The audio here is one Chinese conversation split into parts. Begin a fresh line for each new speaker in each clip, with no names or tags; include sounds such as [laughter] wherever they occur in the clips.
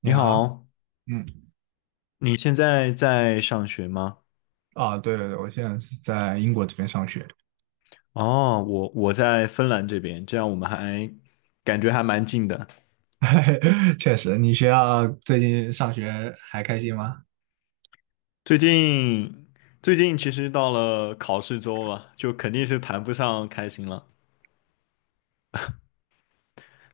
你
你
好，
好，
嗯，
你现在在上学吗？
啊，对对对，我现在是在英国这边上学，
哦，我在芬兰这边，这样我们还感觉还蛮近的。
[laughs] 确实，你学校最近上学还开心吗？
最近最近其实到了考试周了，就肯定是谈不上开心了。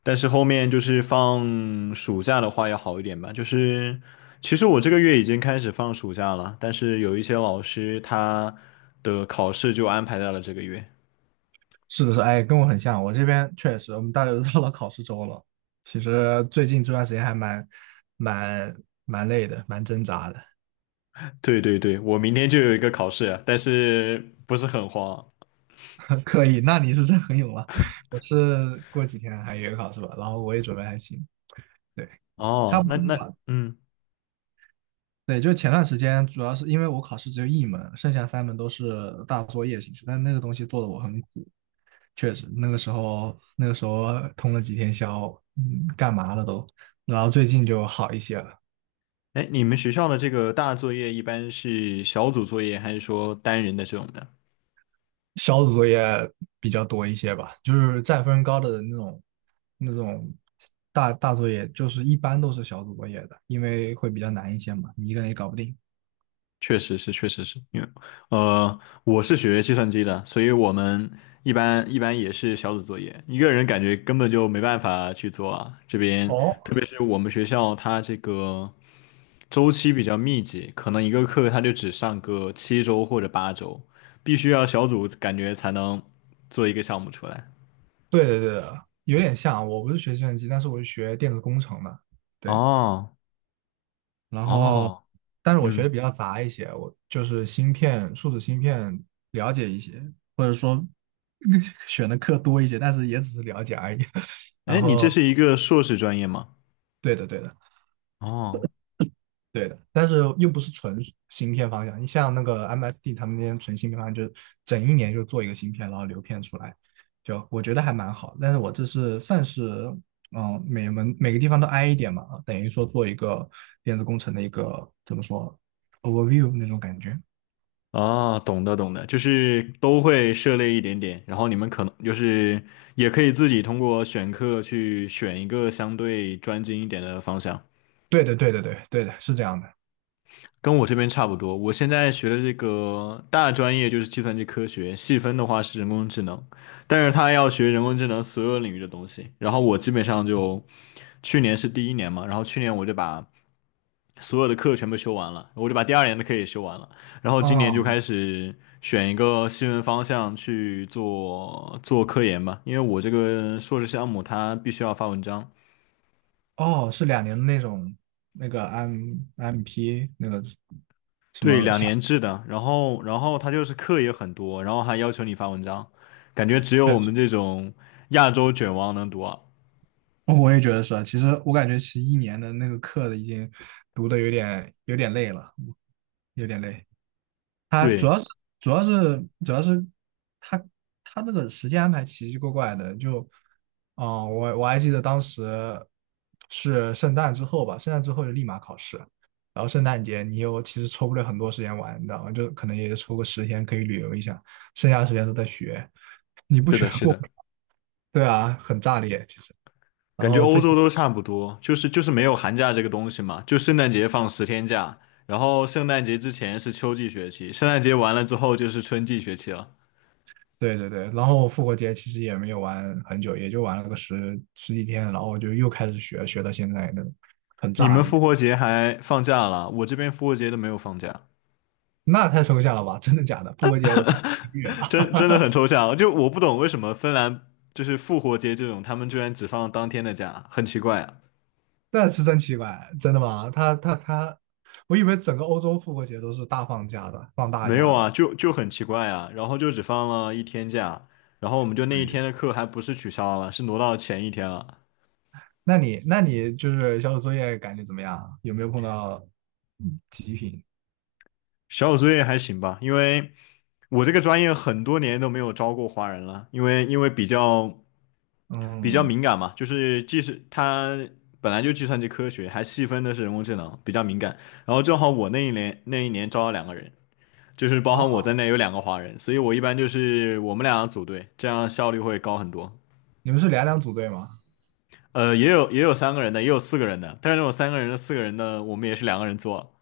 但是后面就是放暑假的话要好一点吧。就是其实我这个月已经开始放暑假了，但是有一些老师他的考试就安排在了这个月。
是的是，哎，跟我很像，我这边确实，我们大家都到了考试周了，其实最近这段时间还蛮蛮累的，蛮挣扎的。
对对对，我明天就有一个考试，但是不是很慌。
[laughs] 可以，那你是真很勇啊，我是过几天还有一个考试吧，然后我也准备还行，对，差
哦，
不多
那那
吧，
嗯，
对，就是前段时间，主要是因为我考试只有一门，剩下三门都是大作业形式，但那个东西做的我很苦，确实，那个时候通了几天宵，干嘛了都，然后最近就好一些了，
哎，你们学校的这个大作业一般是小组作业，还是说单人的这种的？
小组作业比较多一些吧，就是占分高的那种大作业，就是一般都是小组作业的，因为会比较难一些嘛，你一个人也搞不定。
确实是，确实是因为我是学计算机的，所以我们一般也是小组作业，一个人感觉根本就没办法去做啊。这边
哦，
特别是我们学校，它这个周期比较密集，可能一个课它就只上个七周或者八周，必须要小组感觉才能做一个项目出来。
对对对的，有点像，我不是学计算机，但是我是学电子工程的，对。
哦
然后，
哦，
但是我学的
嗯，
比较杂一些，我就是芯片、数字芯片了解一些，或者说 [laughs] 选的课多一些，但是也只是了解而已。[laughs]
哎，
然
你这
后，
是一个硕士专业吗？
对的，对的，
哦，
对的，但是又不是纯芯片方向。你像那个 MSD 他们那些纯芯片方向，就是整一年就做一个芯片，然后流片出来，就我觉得还蛮好。但是我这是算是每门每个地方都挨一点嘛，啊等于说做一个电子工程的一个怎么说 overview 那种感觉。
哦，懂的懂的，就是都会涉猎一点点，然后你们可能就是也可以自己通过选课去选一个相对专精一点的方向，
对的，对的，对，对的，是这样的。
跟我这边差不多。我现在学的这个大专业就是计算机科学，细分的话是人工智能，但是他要学人工智能所有领域的东西，然后我基本上就去年是第一年嘛，然后去年我就把。所有的课全部修完了，我就把第二年的课也修完了，然后今年就
哦，
开始选一个新闻方向去做做科研吧，因为我这个硕士项目它必须要发文章，
哦，是2年的那种那个 MP 那个什
对，
么
两
项，
年制的，然后它就是课也很多，然后还要求你发文章，感觉只有
对，
我们这种亚洲卷王能读啊。
我也觉得是啊。其实我感觉其实一年的那个课已经读的有点累了，有点累。他主
对，
要是主要是主要是他他那个时间安排奇奇怪怪的，就嗯，我还记得当时是圣诞之后吧，圣诞之后就立马考试，然后圣诞节你又其实抽不了很多时间玩，你知道吗？就可能也就抽个10天可以旅游一下，剩下的时间都在学，你不
是
学
的，是
过不
的。
了，[laughs] 对啊，很炸裂其实。然
感觉
后
欧
最
洲都差不多，就是没有寒假这个东西嘛，就圣诞节放十天假，然后圣诞节之前是秋季学期，圣诞节完了之后就是春季学期了。
对对对，然后复活节其实也没有玩很久，也就玩了个十几天，然后就又开始学，学到现在那种很
你
炸
们
裂。
复活节还放假了，我这边复活节都没有放假，
那太抽象了吧？[laughs] 真的假的？复活节我是个月啊，
真的很抽象。就我不懂为什么芬兰就是复活节这种，他们居然只放当天的假，很奇怪啊。
那是真奇怪，真的吗？他他他，我以为整个欧洲复活节都是大放假的，放大
没有
假的。
啊，就很奇怪啊，然后就只放了一天假，然后我们就那一
对，
天的课还不是取消了，是挪到前一天了。
那你就是小组作业感觉怎么样啊？有没有碰到极品？
小组作业还行吧，因为。我这个专业很多年都没有招过华人了，因为比较
嗯，
敏感嘛，就是即使它本来就计算机科学，还细分的是人工智能，比较敏感。然后正好我那一年招了两个人，就是包含我
哦，
在内有两个华人，所以我一般就是我们俩组队，这样效率会高很多。
你们是两两组队吗？
也有也有三个人的，也有四个人的，但是那种三个人的、四个人的，我们也是两个人做。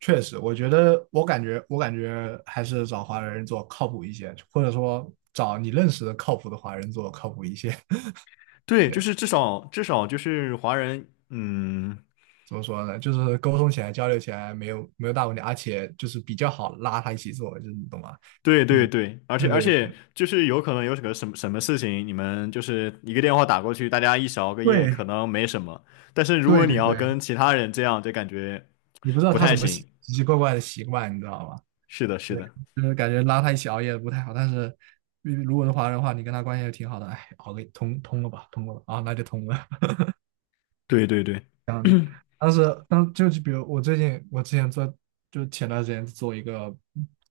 确实，我觉得我感觉还是找华人做靠谱一些，或者说找你认识的靠谱的华人做靠谱一些。[laughs]
对，就
对。
是至少至少就是华人，嗯。
怎么说呢？就是沟通起来、交流起来没有大问题，而且就是比较好拉他一起做，就是你懂吗？
对对
嗯，
对，而且
对
而
对对
且就是有可能有什么什么什么事情，你们就是一个电话打过去，大家一起熬个夜可能没什么，但是如果
对
你
对
要
对对，
跟其他人这样，就感觉
你不知道
不
他什
太
么
行。
奇奇怪怪的习惯，你知道吗？
是的，是
对，
的，
就是感觉拉他一起熬夜不太好，但是如果是华人的话，你跟他关系也挺好的，哎，熬个通通了吧，通过了啊，那就通了。
对对对，[coughs] [clears throat]
当时，当就就比如我最近，我之前做，就前段时间做一个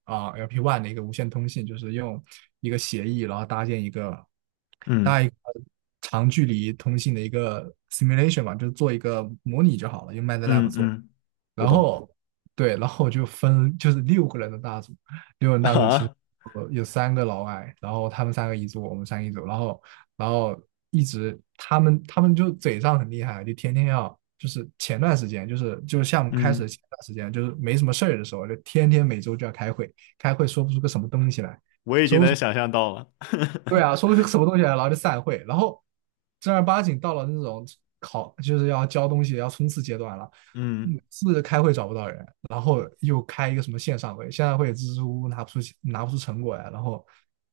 LP One 的一个无线通信，就是用一个协议，然后
嗯
搭一个长距离通信的一个 simulation 嘛，就做一个模拟就好了，用 MATLAB
嗯
做。
嗯，我
然
懂
后对，然后我就是六个人的大组，6人
[laughs]
大组其实
啊，
有3个老外，然后他们三个一组，我们三个一组，然后然后一直他们就嘴上很厉害，就天天要就是前段时间就是项目开始的
嗯，
前段时间就是没什么事儿的时候，就天天每周就要开会，开会说不出个什么东西来，
我已经能想象到了，
对啊，说是什么东西来，然后就散会，然后正儿八经到了那种就是要交东西、要冲刺阶段了，
[laughs]
每
嗯
次开会找不到人，然后又开一个什么线上会，线上会支支吾吾拿不出成果来，然后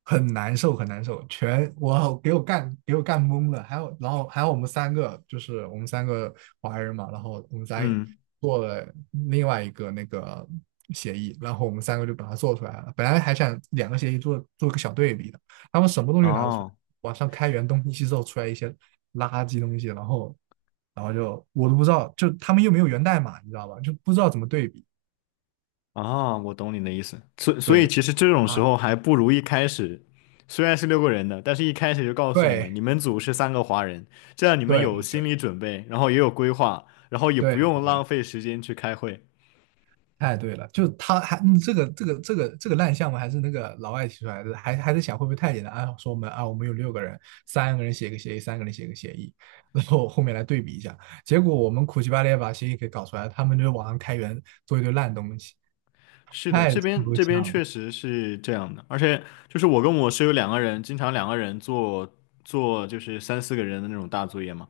很难受，很难受，全我给我干懵了，还有我们三个华人嘛，然后我们仨也
嗯，
做了另外一个那个协议，然后我们三个就把它做出来了，本来还想两个协议做做个小对比。的。他们什么东西拿不出来，
哦。
网上开源东西之后出来一些垃圾东西，然后然后就我都不知道，就他们又没有源代码，你知道吧？就不知道怎么对比。
啊，我懂你的意思。所所以
对
其实这种时
啊，
候还不如一开始，虽然是六个人的，但是一开始就告诉你们，你
对
们组是三个华人，这样你们
对
有心
对
理准备，然后也有规划，然后也
对
不用浪
对，
费时间去开会。
太对了，就他还这个烂项目还是那个老外提出来的，还在想会不会太简单啊？说我们啊，我们有六个人，三个人写个协议，三个人写个协议，然后后面来对比一下，结果我们苦其巴力把协议给搞出来，他们就网上开源做一堆烂东西，
是的，
太
这边
抽
这边
象了。
确实是这样的，而且就是我跟我室友两个人，经常两个人做就是三四个人的那种大作业嘛，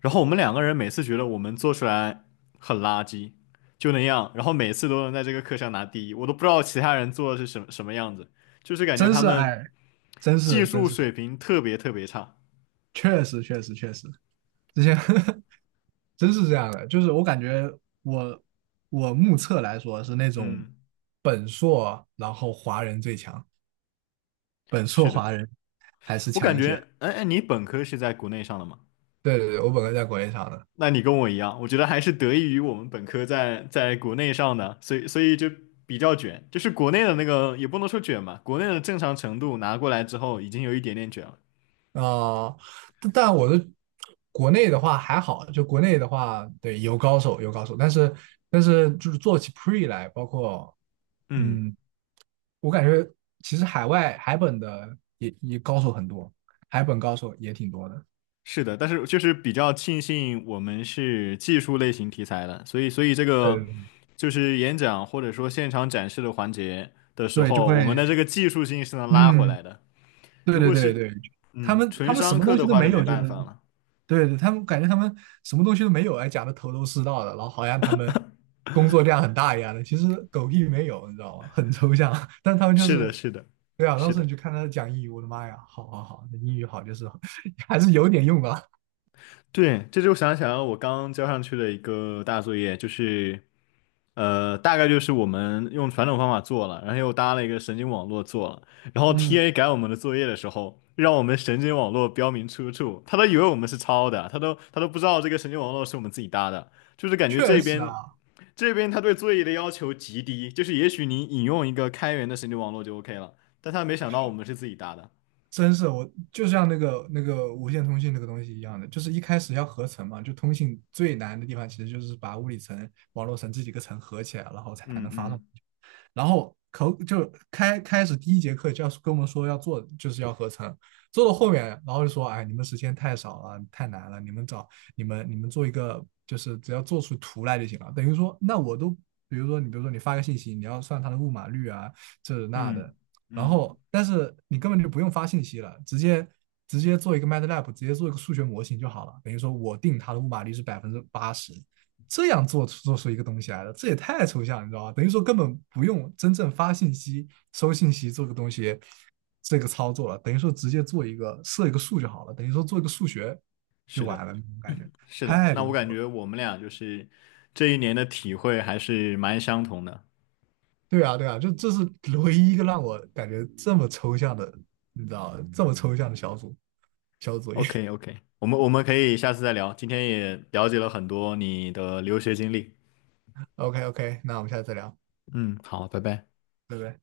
然后我们两个人每次觉得我们做出来很垃圾，就那样，然后每次都能在这个课上拿第一，我都不知道其他人做的是什么什么样子，就是感觉
真
他
是
们
哎，真
技
是真
术
是，
水平特别差。
确实确实确实，之前 [laughs] 真是这样的，就是我感觉我我目测来说是那种
嗯，
本硕，然后华人最强，本硕
是的，
华人还是
我感
强一
觉，
些。
你本科是在国内上的吗？
对对对，我本科在国内上的，
那你跟我一样，我觉得还是得益于我们本科在国内上的，所以就比较卷，就是国内的那个也不能说卷吧，国内的正常程度拿过来之后，已经有一点点卷了。
啊，但我的国内的话还好，就国内的话，对，有高手有高手，但是就是做起 pre 来，包括。
嗯。
嗯，我感觉其实海外海本的也高手很多，海本高手也挺多的。
是的，但是就是比较庆幸我们是技术类型题材的，所以这个
对
就是演讲或者说现场展示的环节的时
对，就
候，我们
会
的这个技术性是能拉回
嗯，
来的。
对
如
对
果
对
是
对，他
嗯
们他
纯
们什
商
么
课
东西
的
都
话，就
没
没
有，就是
办法了。
对对，他们感觉他们什么东西都没有，还讲的头头是道的，然后好像他们工作量很大一样的，其实狗屁没有，你知道吗？很抽象，[laughs] 但他们就
是
是。
的，是的，
对啊，当
是
时你
的。
去看他讲英语，我的妈呀，好好好，那英语好就是 [laughs] 还是有点用的。
对，这就想想我刚交上去的一个大作业，就是，大概就是我们用传统方法做了，然后又搭了一个神经网络做了，然后 TA
嗯，
改我们的作业的时候，让我们神经网络标明出处，他都以为我们是抄的，他都不知道这个神经网络是我们自己搭的，就是感觉
确
这
实啊，
边这边他对作业的要求极低，就是也许你引用一个开源的神经网络就 OK 了，但他没想到我们是自己搭的，
真是我就像那个无线通信那个东西一样的，就是一开始要合成嘛，就通信最难的地方其实就是把物理层、网络层这几个层合起来，然后才
嗯
能发送
嗯
然后口就开开始第一节课就要跟我们说要做，就是要合成。做到后面，然后就说，哎，你们时间太少了，太难了，你们找你们你们做一个，就是只要做出图来就行了。等于说，那我都，比如说你发个信息，你要算它的误码率啊，这那
嗯
的。然
嗯，
后，但是你根本就不用发信息了，直接做一个 MATLAB，直接做一个数学模型就好了。等于说我定它的误码率是80%，这样做出一个东西来的，这也太抽象，你知道吧？等于说根本不用真正发信息、收信息做个东西，这个操作了，等于说直接做一个设一个数就好了，等于说做一个数学就
是的。
完了，那种感觉
是的，
太
那
离
我感
谱了。
觉我们俩就是这一年的体会还是蛮相同的。
对啊，对啊，就这是唯一一个让我感觉这么抽象的，你知道，这么抽象的小组作业。
OK
[laughs]
OK,我们我们可以下次再聊，今天也了解了很多你的留学经历。
OK OK，那我们下次再聊，
嗯，好，拜拜。
拜拜。